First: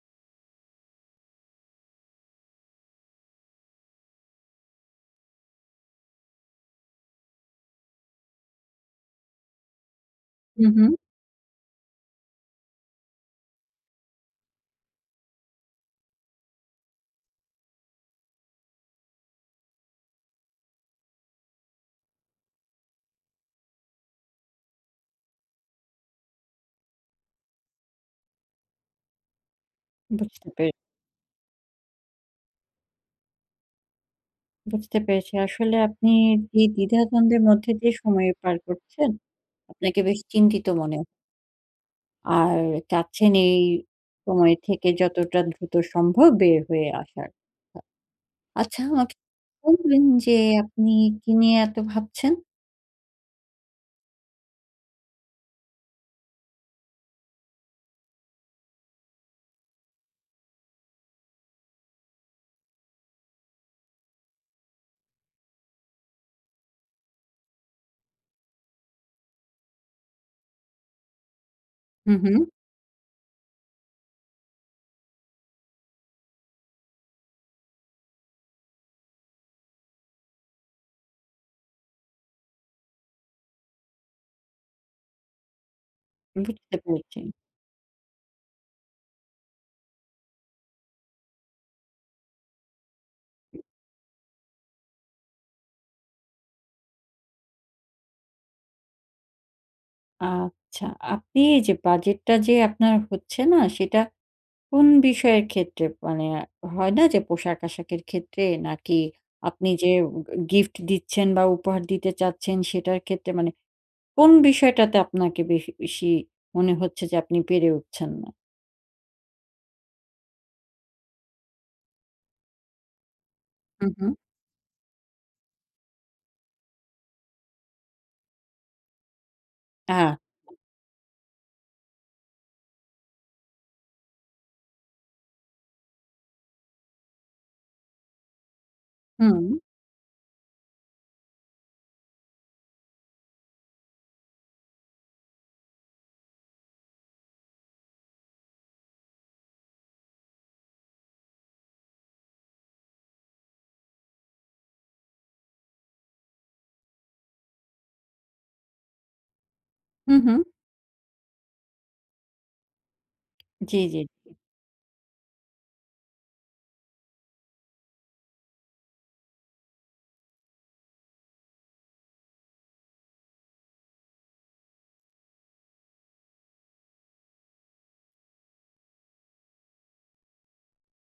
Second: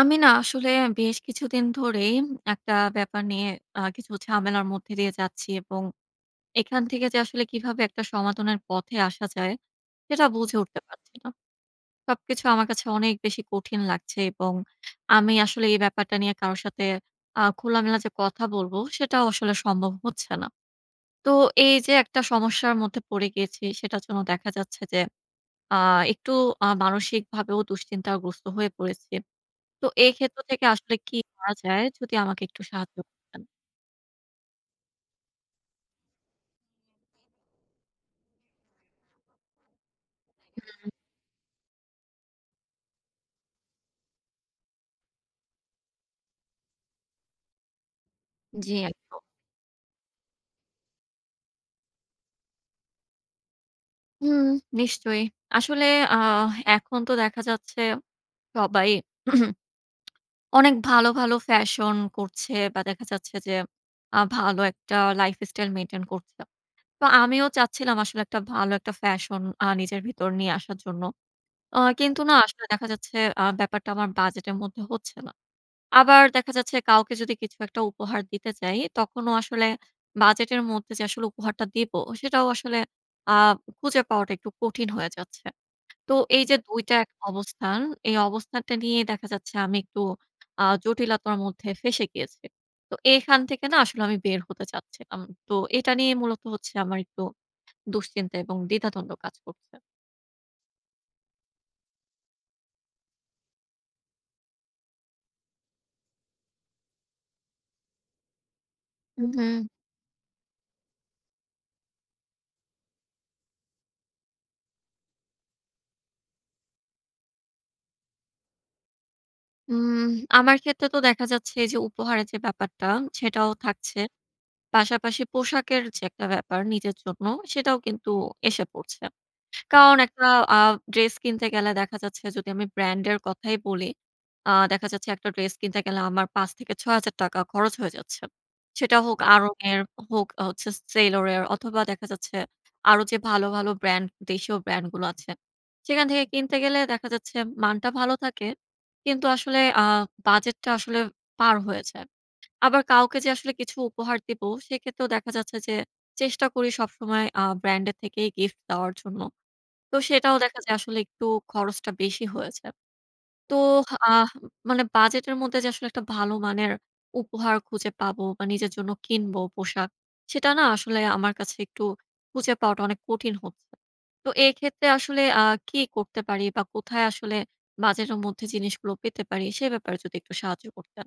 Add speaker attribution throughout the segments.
Speaker 1: আমি না আসলে বেশ কিছুদিন ধরেই একটা ব্যাপার নিয়ে আ কিছু ঝামেলার মধ্যে দিয়ে যাচ্ছি। এবং এখান থেকে যে আসলে কীভাবে একটা সমাধানের পথে আসা যায়, সেটা বুঝে
Speaker 2: হু,
Speaker 1: উঠতে
Speaker 2: হু।
Speaker 1: পারছি না। সবকিছু আমার কাছে অনেক বেশি কঠিন লাগছে, এবং আমি আসলে এই ব্যাপারটা নিয়ে কারোর সাথে, আ খোলামেলা যে কথা বলব, সেটাও আসলে সম্ভব হচ্ছে না। তো এই যে একটা সমস্যার মধ্যে পড়ে গিয়েছি সেটার জন্য দেখা যাচ্ছে যে, আ একটু আ মানসিকভাবেও দুশ্চিন্তাগ্রস্ত হয়ে পড়েছি। তো এই ক্ষেত্র
Speaker 2: বুঝতে
Speaker 1: থেকে
Speaker 2: পেরে
Speaker 1: আসলে কি করা যায়, যদি আমাকে একটু সাহায্য করতেন?
Speaker 2: বুঝতে পেরেছি। আসলে আপনি যে দ্বিধাদ্বন্দ্বের মধ্যে দিয়ে যে সময় পার করছেন, আপনাকে বেশ চিন্তিত
Speaker 1: হুম।
Speaker 2: মনে আর, চাচ্ছেন এই সময় থেকে যতটা দ্রুত সম্ভব বের হয়ে আসার। আ
Speaker 1: জি,
Speaker 2: আচ্ছা, আমাকে
Speaker 1: একদম।
Speaker 2: বলবেন যে, আপনি কী নিয়ে এত ভাবছেন?
Speaker 1: উম নিশ্চয়ই। আসলে, আহ এখন তো দেখা যাচ্ছে সবাই অনেক ভালো, ভালো ফ্যাশন করছে, বা দেখা যাচ্ছে যে আ ভালো একটা lifestyle maintain করছে। তো আমিও চাচ্ছিলাম আসলে একটা ভালো একটা ফ্যাশন আ নিজের ভিতর নিয়ে আসার জন্য। আ
Speaker 2: হু,
Speaker 1: কিন্তু না,
Speaker 2: হু।
Speaker 1: আসলে দেখা যাচ্ছে আ ব্যাপারটা আমার বাজেটের মধ্যে হচ্ছে না। আবার দেখা যাচ্ছে, কাউকে যদি কিছু একটা উপহার দিতে চাই, তখনও আসলে বাজেটের মধ্যে, যে আসলে উপহারটা দিবো, সেটাও আসলে আ খুঁজে পাওয়াটা একটু কঠিন হয়ে যাচ্ছে। তো এই যে
Speaker 2: বুঝতে
Speaker 1: ২ টা এক
Speaker 2: পেরেছি।
Speaker 1: অবস্থান, এই অবস্থানটা নিয়ে দেখা যাচ্ছে আমি একটু আ জটিলতার মধ্যে ফেঁসে গিয়েছি। তো এখান
Speaker 2: হুম।
Speaker 1: থেকে না আসলে আমি বের হতে চাচ্ছিলাম। তো এটা নিয়ে মূলত হচ্ছে আমার একটু দুশ্চিন্তা এবং দ্বিধাদ্বন্দ্ব কাজ করছে।
Speaker 2: আচ্ছা। আপনি এই যে বাজেটটা যে আপনার হচ্ছে না, সেটা কোন বিষয়ের ক্ষেত্রে? মানে হয় না যে, পোশাক-আশাকের ক্ষেত্রে? নাকি
Speaker 1: উ হুম।
Speaker 2: আপনি যে ও গ গিফট দিচ্ছেন বা উপহার দিতে চাচ্ছেন সেটার ক্ষেত্রে? মানে কোন বিষয়টাতে আপনাকে বেশি বেশি মনে হচ্ছে যে আপনি পেরে উঠছেন না?
Speaker 1: উম আমার ক্ষেত্রে তো দেখা যাচ্ছে যে, উপহারের যে ব্যাপারটা সেটাও
Speaker 2: হুম,
Speaker 1: থাকছে।
Speaker 2: হুম।
Speaker 1: পাশাপাশি পোশাকের যে একটা ব্যাপার নিজের জন্য, সেটাও কিন্তু এসে পড়ছে। কারণ
Speaker 2: আচ্ছা।
Speaker 1: একটা আ ড্রেস কিনতে গেলে দেখা যাচ্ছে যদি আমি ব্র্যান্ড এর কথাই বলি। আ দেখা যাচ্ছে একটা ড্রেস কিনতে গেলে আমার ৳৫ থেকে ৳৬,০০০ খরচ হয়ে যাচ্ছে। সেটা হোক
Speaker 2: হুম।
Speaker 1: Aarong এর, অ হোক অ হচ্ছে Sailor এর অথবা দেখা যাচ্ছে, আরো যে ভালো, ভালো ব্র্যান্ড, দেশীয় ব্র্যান্ড গুলো আছে। সেখান থেকে কিনতে গেলে দেখা যাচ্ছে মানটা ভালো থাকে। কিন্তু আসলে আ বাজেটটা আসলে পার হয়ে যায়। আবার কাউকে যে আসলে কিছু উপহার দিবো, সেক্ষেত্রেও দেখা যাচ্ছে যে চেষ্টা করি সবসময় আ ব্র্যান্ড এর থেকেই গিফট দেওয়ার জন্য। তো
Speaker 2: হুম,
Speaker 1: সেটাও
Speaker 2: হুম।
Speaker 1: দেখা যায় আসলে একটু খরচটা বেশি হয়ে যায়। তো
Speaker 2: জি, জি,
Speaker 1: আহ
Speaker 2: জি।
Speaker 1: উম মানে বাজেট এর মধ্যে যে আসলে একটা ভালো মানের উপহার খুঁজে পাবো বা নিজের জন্য কিনবো পোশাক। সেটা না আসলে আমার কাছে একটু খুঁজে পাওয়াটা অনেক কঠিন হচ্ছে। তো এক্ষেত্রে আসলে আ কি করতে পারি বা কোথায় আসলে বাজেটের মধ্যে জিনিসগুলো পেতে পারি? সে ব্যাপারে যদি একটু সাহায্য করতেন।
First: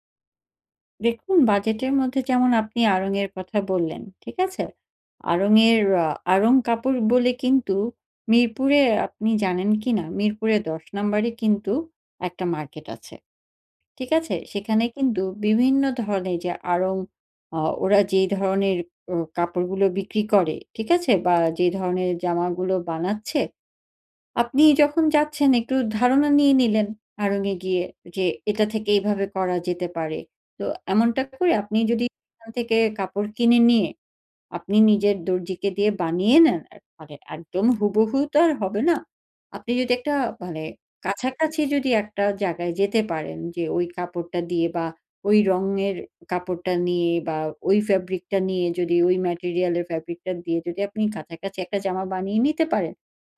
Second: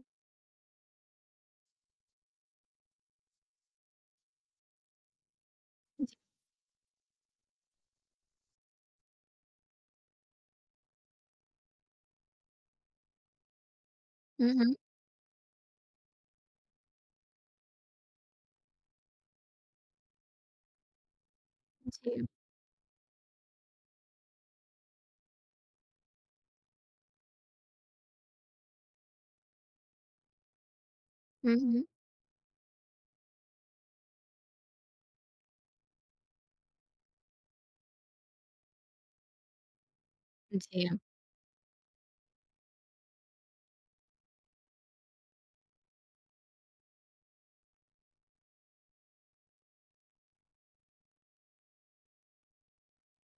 Speaker 2: দেখুন বাজেটের মধ্যে যেমন আপনি আড়ং এর কথা বললেন। ঠিক আছে? আড়ং এর আ
Speaker 1: জি।
Speaker 2: আড়ং কাপড় বলে কিন্তু মিরপুরে আপনি জানেন কি না মিরপুরে ১০ নাম্বারে কিন্তু একটা মার্কেট আছে। ঠিক আছে?
Speaker 1: হু, হু।
Speaker 2: সেখানে কিন্তু বিভিন্ন ধরনের যে আড়ং আ ওরা যেই ধরনের অ কাপড়গুলো বিক্রি করে, ঠিক আছে? বা যেই ধরনের
Speaker 1: জি।
Speaker 2: জামাগুলো বানাচ্ছে। আপনি যখন যাচ্ছেন একটু ধারণা নিয়ে নিলেন আড়ং এ গিয়ে যে এটা থেকে এইভাবে করা যেতে পারে। তো এমনটা
Speaker 1: হু,
Speaker 2: করে আপনি
Speaker 1: হু।
Speaker 2: যদি এখান থেকে কাপড় কিনে নিয়ে আপনি নিজের দর্জিকে দিয়ে বানিয়ে নেন এ মানে একদম হুবহু তো আর হবে না। আপনি যদি একটা মানে
Speaker 1: জি।
Speaker 2: কাছাকাছি যদি একটা জায়গায় যেতে পারেন যে ওই কাপড়টা দিয়ে বা ওই রঙের কাপড়টা নিয়ে বা ওই ফ্যাব্রিকটা নিয়ে যদি ওই ম্যাটেরিয়ালের ফ্যাব্রিকটা দিয়ে যদি আপনি কাছাকাছি একটা জামা বানিয়ে নিতে পারেন।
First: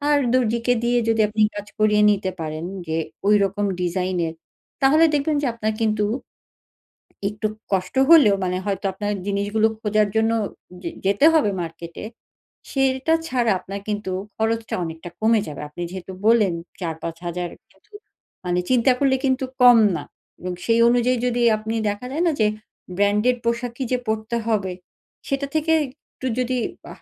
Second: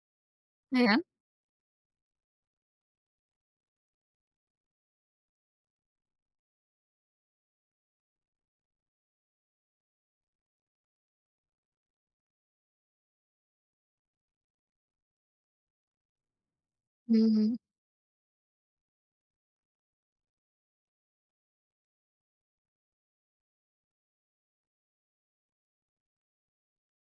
Speaker 2: আর দর্জিকে দিয়ে
Speaker 1: হ্যাঁ।
Speaker 2: যদি আপনি কাজ করিয়ে নিতে পারেন যে ওইরকম ডিজাইনের। তাহলে দেখবেন যে আপনার কিন্তু একটু কষ্ট হলেও মানে হয়তো আপনার জিনিসগুলো খোঁজার জন্য যে যেতে হবে মার্কেটে। সেটা ছাড়া আপনার কিন্তু খরচটা অনেকটা কমে যাবে। আপনি যেহেতু বললেন
Speaker 1: হু,
Speaker 2: ৪-৫ হাজার
Speaker 1: হু।
Speaker 2: টাকা মানে চিন্তা করলে কিন্তু কম না এবং সেই অনুযায়ী যদি আপনি দেখা যায় না যে ব্র্যান্ডেড পোশাকই যে পরতে হবে সেটা থেকে একটু যদি বাহ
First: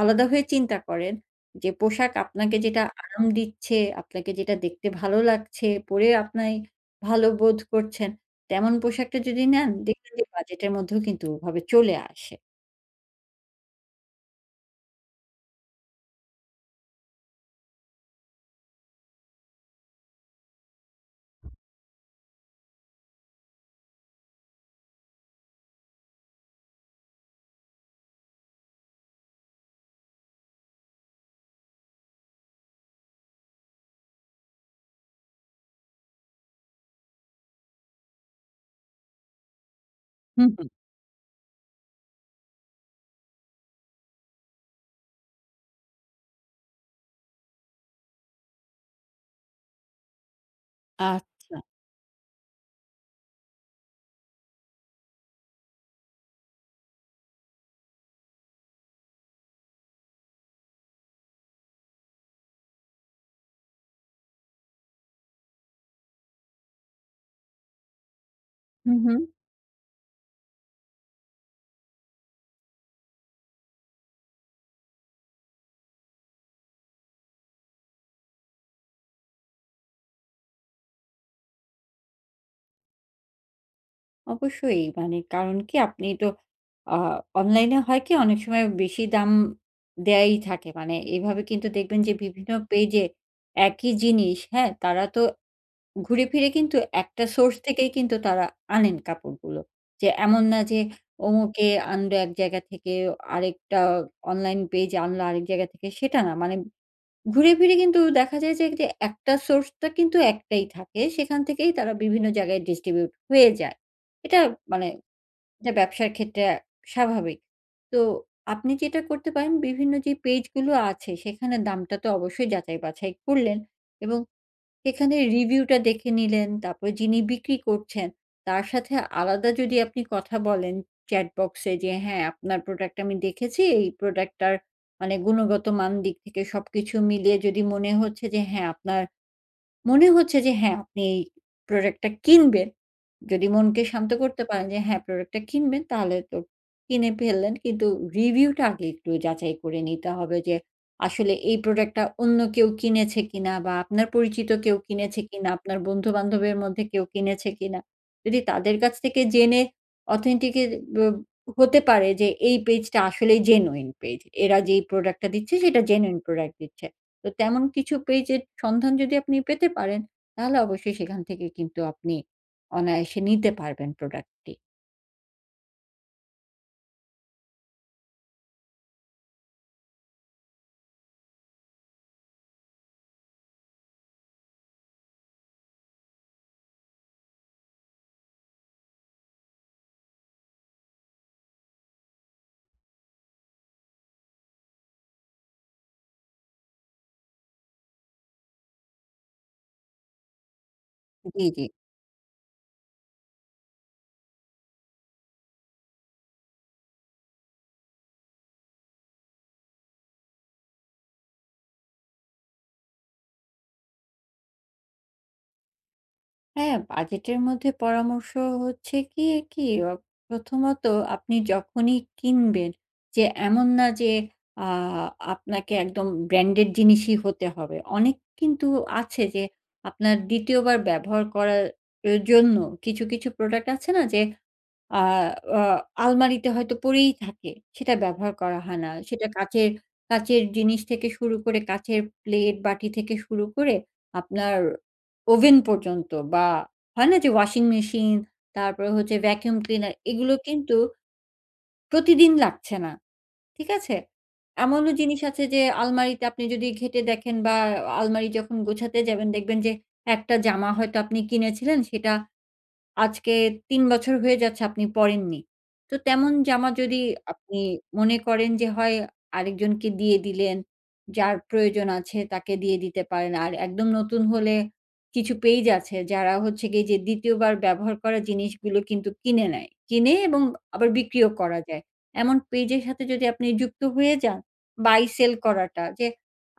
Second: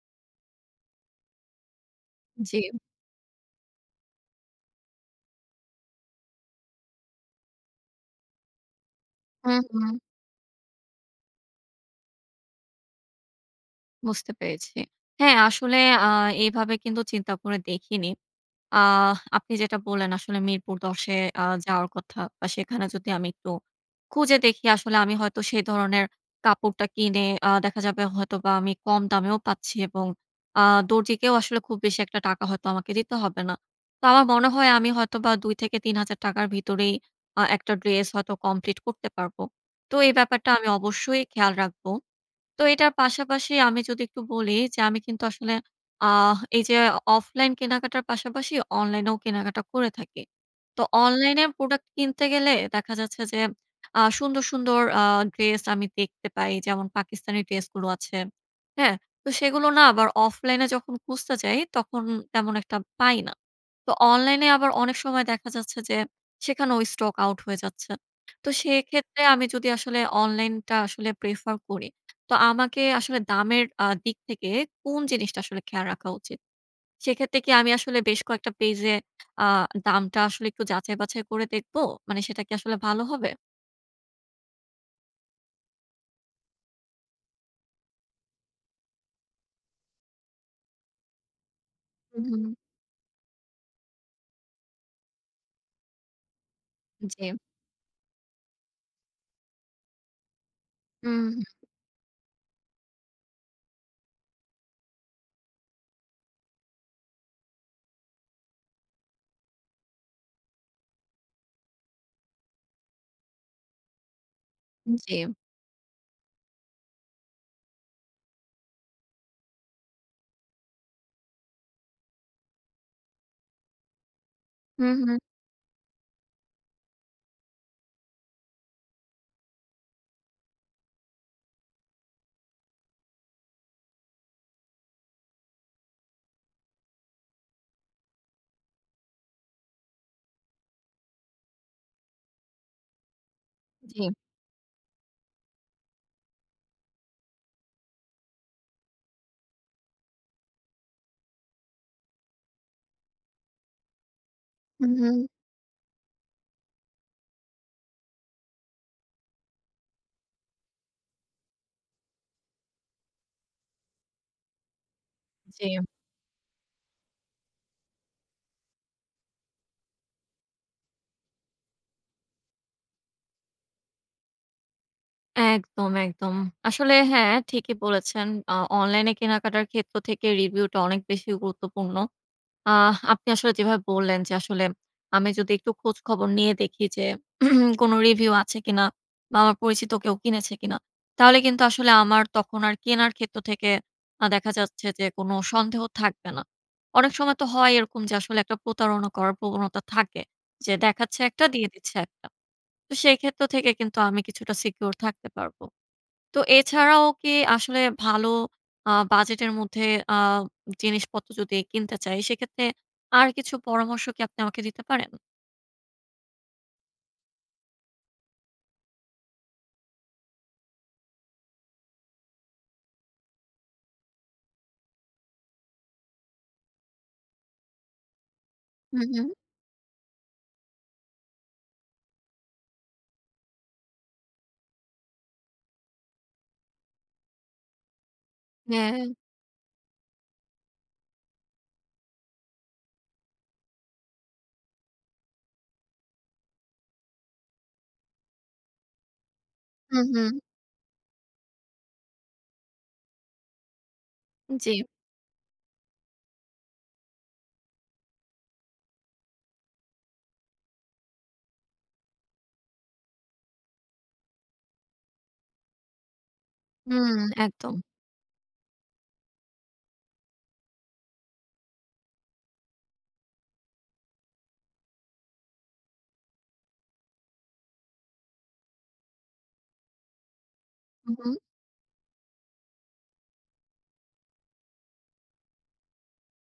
Speaker 2: আলাদা হয়ে চিন্তা করেন। যে পোশাক আপনাকে
Speaker 1: জী।
Speaker 2: যেটা আরাম দিচ্ছে, আপনাকে যেটা দেখতে ভালো লাগছে, পরে আপনি ভালো বোধ করছেন তেমন পোশাকটা যদি
Speaker 1: হু,
Speaker 2: নেন,
Speaker 1: হু।
Speaker 2: দেখবেন যে বাজেটের মধ্যেও কিন্তু ওভাবে চলে আসে।
Speaker 1: বুঝতে পেরেছি। হ্যাঁ, আসলে আ এভাবে কিন্তু চিন্তা করে দেখিনি। আহ আপনি যেটা বললেন আসলে মিরপুর ১০ এ আ যাওয়ার কথা বা সেখানে যদি আমি একটু খুঁজে দেখি আসলে আমি হয়তো সে ধরনের কাপড়টা কিনে আ দেখা যাবে হয়তোবা আমি কম দামেও পাচ্ছি এবং আ দরজিকেও আসলে খুব বেশি একটা টাকা হয়তো আমাকে দিতে হবে না। তো আমার মনে হয় আমি হয়তোবা ২-৩ হাজার টাকার ভিতরেই আ একটা ড্রেস হয়তো কমপ্লিট করতে পারবো। তো এই
Speaker 2: হুম,
Speaker 1: ব্যাপারটা
Speaker 2: হুম।
Speaker 1: আমি অবশ্যই খেয়াল রাখবো। তো এটার পাশাপাশি আমি যদি একটু বলি যে আমি কিন্তু আসলে আহ এই যে অফলাইন কেনাকাটার পাশাপাশি অনলাইনেও কেনাকাটা করে থাকি। তো অনলাইনে
Speaker 2: আচ্ছা।
Speaker 1: প্রোডাক্ট কিনতে গেলে দেখা যাচ্ছে যে আ সুন্দর, সুন্দর আ ড্রেস আমি দেখতে পাই। যেমন পাকিস্তানি ড্রেস গুলো আছে। হ্যাঁ? তো সেগুলো না আবার অফলাইন এ যখন খুঁজতে যাই, তখন তেমন একটা পাই না। তো অনলাইনে আবার অনেক সময় দেখা যাচ্ছে যে, সেখানেও স্টক আউট হয়ে যাচ্ছে। তো
Speaker 2: হুম, হুম।
Speaker 1: সেক্ষেত্রে আমি যদি আসলে অনলাইনটা আসলে prefer করি, তো আমাকে আসলে দামের আ দিক থেকে কোন জিনিসটা আসলে খেয়াল রাখা উচিত? সেক্ষেত্রে কি আমি আসলে বেশ কয়েকটা পেজ এ আ দামটা আসলে একটু যাচাই-বাছাই করে দেখবো? মানে সেটা কি আসলে ভালো হবে?
Speaker 2: অবশ্যই মানে কারন কি আপনি তো আ অনলাইনে হয় কি? অনেক সময় বেশি দাম দেওয়াই থাকে। মানে এইভাবে কিন্তু দেখবেন যে বিভিন্ন
Speaker 1: উহু।
Speaker 2: পেজে একই জিনিস, হ্যাঁ? তারা তো ঘুরেফিরে কিন্তু একটা
Speaker 1: জি।
Speaker 2: সোর্স থেকেই কিন্তু তারা আনেন কাপড়গুলো। যে এমন না যে
Speaker 1: উহুম।
Speaker 2: অমুকে আনবে এক জায়গা থেকে, আরেকটা অনলাইন পেজ আনলো আরেক জায়গা থেকে সেটা না। মানে ঘুরে ফিরে কিন্তু দেখা যায় যে তে এক টা সোর্সটা কিন্তু একটাই থাকে। সেখান থেকেই তারা বিভিন্ন জায়গায় distribute হয়ে যায়। এটা মানে
Speaker 1: জি।
Speaker 2: এটা ব্যবসার ক্ষেত্রে আ স্বাভাবিক। তো আপনি যেটা করতে পারেন, বিভিন্ন যে পেজগুলো আছে সেখানে দামটা তো অবশ্যই যাচাই-বাছাই করলেন, এবং
Speaker 1: হুম,
Speaker 2: সেখানে
Speaker 1: হুম।
Speaker 2: রিভিউটা দেখে নিলেন, তারপরে যিনি বিক্রি করছেন তার সাথে আলাদা যদি আপনি কথা বলেন চ্যাটবক্সে যে, "হ্যাঁ আপনার প্রোডাক্ট আমি দেখেছি" এই প্রোডাক্টটার মানে গুণগত মান দিক থেকে সবকিছু মিলিয়ে যদি মনে হচ্ছে যে, হ্যাঁ, আপনার মনে হচ্ছে যে হ্যাঁ, আপনি প্রোডাক্টটা কিনবেন। যদি মনকে শান্ত
Speaker 1: জি।
Speaker 2: করতে পারেন, যে হ্যাঁ প্রোডাক্ট টা কিনবেন তাহলে তো কিনে ফেললেন। কিন্তু রিভিউ টা আগে একটু যাচাই করে নিতে হবে যে, আসলে এই প্রোডাক্ট টা অন্য কেউ কিনেছে কিনা? বা আপনার পরিচিত কেউ
Speaker 1: হু,
Speaker 2: কিনেছে
Speaker 1: হুম।
Speaker 2: কিনা? আপনার বন্ধু-বান্ধবের মধ্যে কেউ কিনেছে কিনা? যদি তাদের কাছে থেকে জেনে authentic এর ব্য হতে পারে, যে এই পেজটা আসলেই genuine পেজ। এরা যেই প্রোডাক্টটা দিচ্ছে
Speaker 1: জি
Speaker 2: সেটা
Speaker 1: এম
Speaker 2: genuine প্রোডাক্ট দিচ্ছে। তো তেমন কিছু পেজের সন্ধান যদি আপনি পেতে পারেন, তাহলে অবশ্যই সেখান থেকে কিন্তু আপনি অনায়াসে নিতে পারবেন প্রোডাক্টটি।
Speaker 1: একদম, একদম। আসলে হ্যাঁ, ঠিকই বলেছেন। আ অনলাইনে কেনাকাটার ক্ষেত্র থেকে রিভিউটা অনেক বেশি গুরুত্বপূর্ণ। আহ আপনি আসলে যেভাবে বললেন যে, আসলে আমি যদি একটু খোঁজ খবর নিয়ে দেখি যে কোনো রিভিউ আছে কিনা বা, আমার পরিচিত কেউ কিনেছে কিনা? তাহলে কিন্তু আসলে আমার তখন আর কেনার ক্ষেত্র থেকে আ দেখা যাচ্ছে যে কোন সন্দেহ থাকবে না। অনেক সময় তো হয় এরকম যে আসলে একটা প্রতারণা করার প্রবণতা থাকে। যে দেখাচ্ছে
Speaker 2: জি,
Speaker 1: একটা
Speaker 2: জি।
Speaker 1: দিয়ে দিচ্ছে একটা। তো সেক্ষেত্র থেকে কিন্তু আমি কিছুটা সিকিউর থাকতে পারব। তো এছাড়াও কি আসলে ভালো আ বাজেটের মধ্যে আ জিনিসপত্র যদি কিনতে চাই, সেক্ষেত্রে আর কিছু পরামর্শ কি আপনি আমাকে দিতে পারেন?
Speaker 2: হ্যাঁ, বাজেটের মধ্যে পরামর্শ হচ্ছে কি, কি? অ প্রথমত, আপনি যখনই কিনবেন যে এমন না যে, আ আপনাকে একদম ব্র্যান্ডেড জিনিসই হতে হবে। অনেক কিন্তু
Speaker 1: হু,
Speaker 2: আছে
Speaker 1: হু।
Speaker 2: যে আপনার ২য় বার ব্যবহার করা এর জন্য কিছু, কিছু প্রোডাক্ট আছে না? যে আ আ আলমারিতে হয়তো পড়েই থাকে, সেটা ব্যবহার করা হয় না।
Speaker 1: হ্যাঁ।
Speaker 2: সেটা কাচের কাচের জিনিস থেকে শুরু করে কাচের প্লেট, বাটি থেকে শুরু করে আপনার ওভেন পর্যন্ত বা, হয় না? যে ওয়াশিং মেশিন, তারপরে হচ্ছে ভ্যাকুম ক্লিনার
Speaker 1: হু,
Speaker 2: এগুলো
Speaker 1: হু।
Speaker 2: কিন্তু প্রতিদিন লাগছে না। ঠিক আছে?
Speaker 1: জি।
Speaker 2: এমনও জিনিস আছে যে আলমারিতে আপনি যদি ঘেঁটে দেখেন বা, আ আলমারি যখন গুছাতে যাবেন, দেখবেন যে একটা জামা হয়তো আপনি কিনেছিলেন, সেটা আজকে ৩ বছর হয়ে যাচ্ছে আপনি পরেননি। তো তেমন জামা যদি
Speaker 1: হুম,
Speaker 2: আপনি
Speaker 1: একদম।
Speaker 2: মনে করেন যে, হয় আরেকজনকে দিয়ে দিলেন, যার প্রয়োজন আছে তাকে দিয়ে দিতে পারেন। আর একদম নতুন হলে কিছু পেইজ আছে যারা হচ্ছে গিয়ে যে ২য় বার ব্যবহার করা জিনিসগুলো কিন্তু কিনে নেয়। কিনে এবং আবার
Speaker 1: হুম,
Speaker 2: বিক্রিও
Speaker 1: হুম।
Speaker 2: করা যায়। এমন পেইজের সাথে যদি আপনি যুক্ত হয়ে যান, বাই-সেল করাটা। যে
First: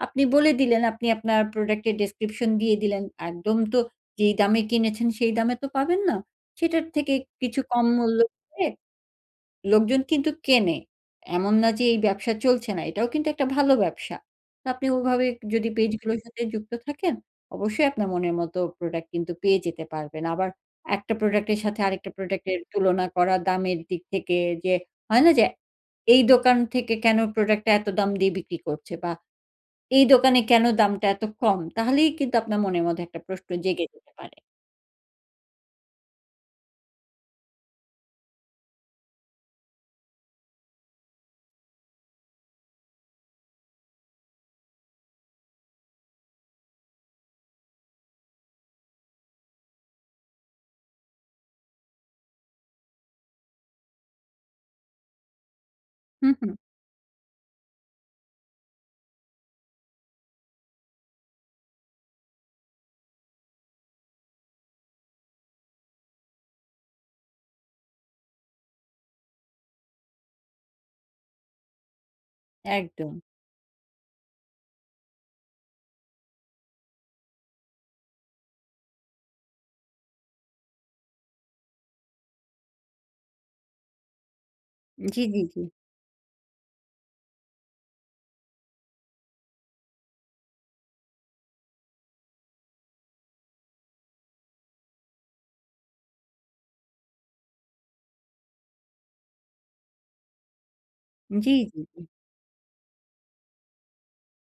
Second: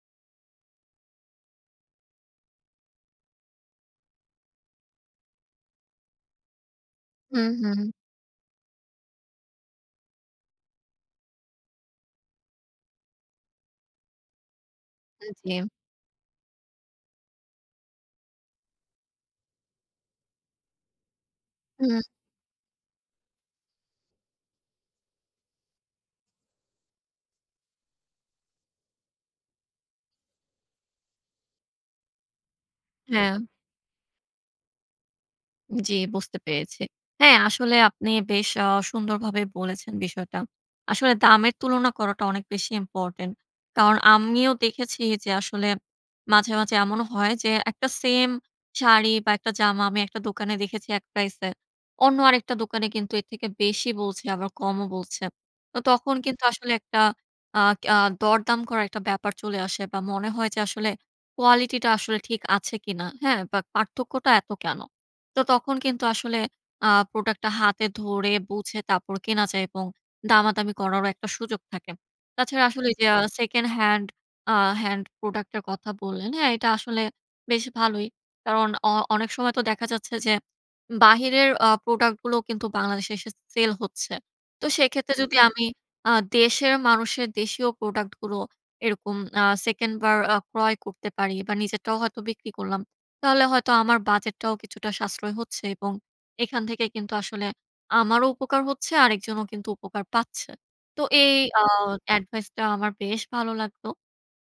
Speaker 2: আপনি বলে দিলেন আপনি আপনার প্রোডাক্টের ডেসক্রিপশন দিয়ে দিলেন। একদম তো যেই দামে কিনেছেন সেই দামে তো পাবেন না। সেটার থেকে
Speaker 1: হু,
Speaker 2: কিছু কম
Speaker 1: হু।
Speaker 2: মূল্য দিয়ে লোকজন কিন্তু কেনে। এমন না যে এই ব্যবসা চলছে না, এটাও কিন্তু একটা ভালো ব্যবসা। তো আপনি ওইভাবে
Speaker 1: এ জি।
Speaker 2: যদি পেজগুলোর সাথে যুক্ত থাকেন, অবশ্যই আপনার মনের মতো প্রোডাক্ট কিন্তু পেয়ে যেতে পারবেন। আবার একটা প্রোডাক্টের সাথে
Speaker 1: হু।
Speaker 2: আরেকটা প্রোডাক্টের তুলনা করা দামের দিক থেকে যে হয় না? যে এই দোকান থেকে কেন প্রোডাক্টটা এত দাম দিয়ে বিক্রি করছে বা, এই দোকানে কেন দামটা এত কম? তাহলেই কিন্তু আপনার মনের মধ্যে একটা
Speaker 1: হ্যাঁ।
Speaker 2: প্রশ্ন জেগে যেতে পারে।
Speaker 1: জি বুঝতে পেরেছি। হ্যাঁ, আসলে আপনি বেশ অ সুন্দরভাবে বলেছেন বিষয়টা। আসলে দামের তুলনা করাটা অনেক বেশি ইম্পোর্টেন্ট। কারণ আমিও দেখেছি যে আসলে মাঝে, মাঝে এমনও হয় যে ১ টা সেম শাড়ি বা ১ টা জামা আমি ১ টা দোকানে দেখেছি ১ প্রাইসে। অন্য আরেকটা দোকানে কিন্তু এর থেকে বেশি বলছে আবার কমও বলছে। তো তখন
Speaker 2: হু,
Speaker 1: কিন্তু
Speaker 2: হু।
Speaker 1: আসলে ১ টা আ কিয়া দরদাম করার একটা ব্যাপার চলে আসে বা মনে হয় যে আসলে কোয়ালিটি টা আসলে ঠিক আছে কিনা? হ্যাঁ? বা পার্থক্যটা এত কেন? তো তখন কিন্তু আসলে আ প্রোডাক্ট টা হাতে ধরে বুঝে তারপর কেনা যায় এবং দামাদামি করারও একটা সুযোগ থাকে। তাছাড়া আসলে ওইযে
Speaker 2: একদম।
Speaker 1: আ সেকেন্ড হ্যান্ড আ হ্যান্ড প্রোডাক্ট এর কথা বললেন। হ্যাঁ, এটা আসলে বেশ ভালোই। কারণ অ অনেক সময় তো দেখা যাচ্ছে যে বাহিরের আ প্রোডাক্ট গুলোও কিন্তু বাংলাদেশে এসে সেল হচ্ছে। তো সেক্ষেত্রে
Speaker 2: জি,
Speaker 1: যদি
Speaker 2: জি, জি।
Speaker 1: আমি আ দেশের মানুষের দেশীয় প্রোডাক্ট গুলো এরকম আ সেকেন্ড বার আ ক্রয় করতে পারি বা নিজেরটাও হয়তো বিক্রি করলাম। তাহলে হয়তো আমার বাজেটটাও কিছুটা সাশ্রয় হচ্ছে এবং এখান থেকে কিন্তু আসলে আমারও উপকার হচ্ছে। আরেকজনও কিন্তু উপকার পাচ্ছে। তো এই
Speaker 2: জি,
Speaker 1: আ
Speaker 2: জি, জি।
Speaker 1: এডভাইস টা আমার বেশ ভালো লাগতো।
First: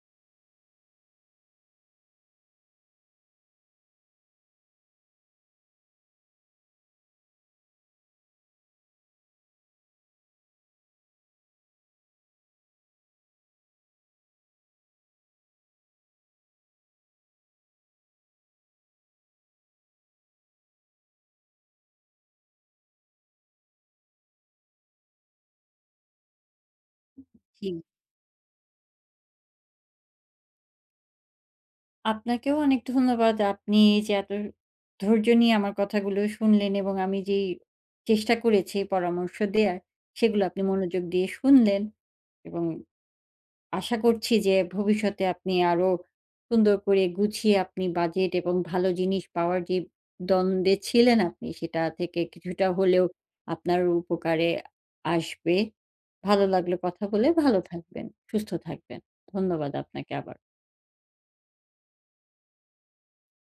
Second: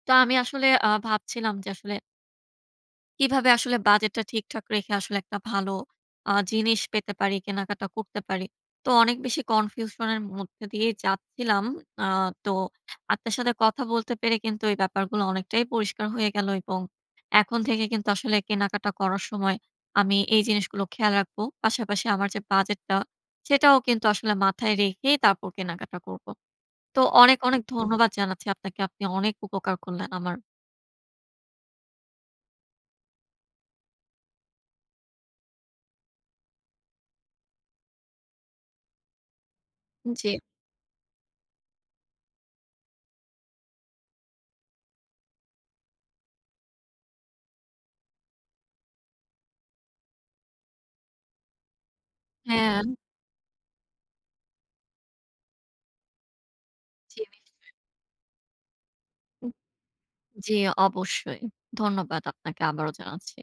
Speaker 1: তো আমি আসলে আ ভাবছিলাম যে আসলে কিভাবে আসলে বাজেটটা ঠিকঠাক রেখে আসলে একটা ভালো আ জিনিস পেতে পারি, কেনাকাটা করতে পারি। তো অনেক বেশি কনফিউশনের মধ্যে দিয়ে যাচ্ছিলাম। আ তো আপনার সাথে কথা বলতে পেরে কিন্তু এই ব্যাপারগুলো অনেকটাই পরিষ্কার হয়ে গেলো, এবং এখন থেকে কিন্তু আসলে কেনাকাটা করার সময় আমি এই জিনিসগুলো খেয়াল রাখব। পাশাপাশি আমার যে বাজেটটা, সেটাও কিন্তু আসলে মাথায় রেখেই তারপর কেনাকাটা করবো। তো অনেক,
Speaker 2: [unintelligible]
Speaker 1: অনেক
Speaker 2: জি।
Speaker 1: ধন্যবাদ জানাচ্ছি আপনাকে। আপনি অনেক উপকার করলেন আমার।
Speaker 2: আপনাকেও অনেক ধন্যবাদ। আপনি এই যে এত ধৈর্য নিয়ে আমার কথাগুলো শুনলেন, এবং আমি যেই চেষ্টা করেছি পরামর্শ দেয়ার,
Speaker 1: জি।
Speaker 2: সেগুলো আপনি মনোযোগ দিয়ে শুনলেন। এবং আশা করছি যে ভবিষ্যতে আপনি আরো সুন্দর করে গুছিয়ে আপনি বাজেট এবং ভালো জিনিস পাওয়ার যে দ্বন্দ্বে ছিলেন আপনি সেটা থেকে কিছুটা
Speaker 1: হ্যাঁ।
Speaker 2: হলেও আপনার উপকারে আসবে। ভালো লাগলো কথা
Speaker 1: জি
Speaker 2: বলে। ভালো
Speaker 1: নিশ্চয়ই।
Speaker 2: থাকবেন, সুস্থ থাকবেন,
Speaker 1: হু
Speaker 2: ধন্যবাদ আপনাকে আবার।
Speaker 1: জি অবশ্যই! ধন্যবাদ আপনাকে আবারও জানাচ্ছি।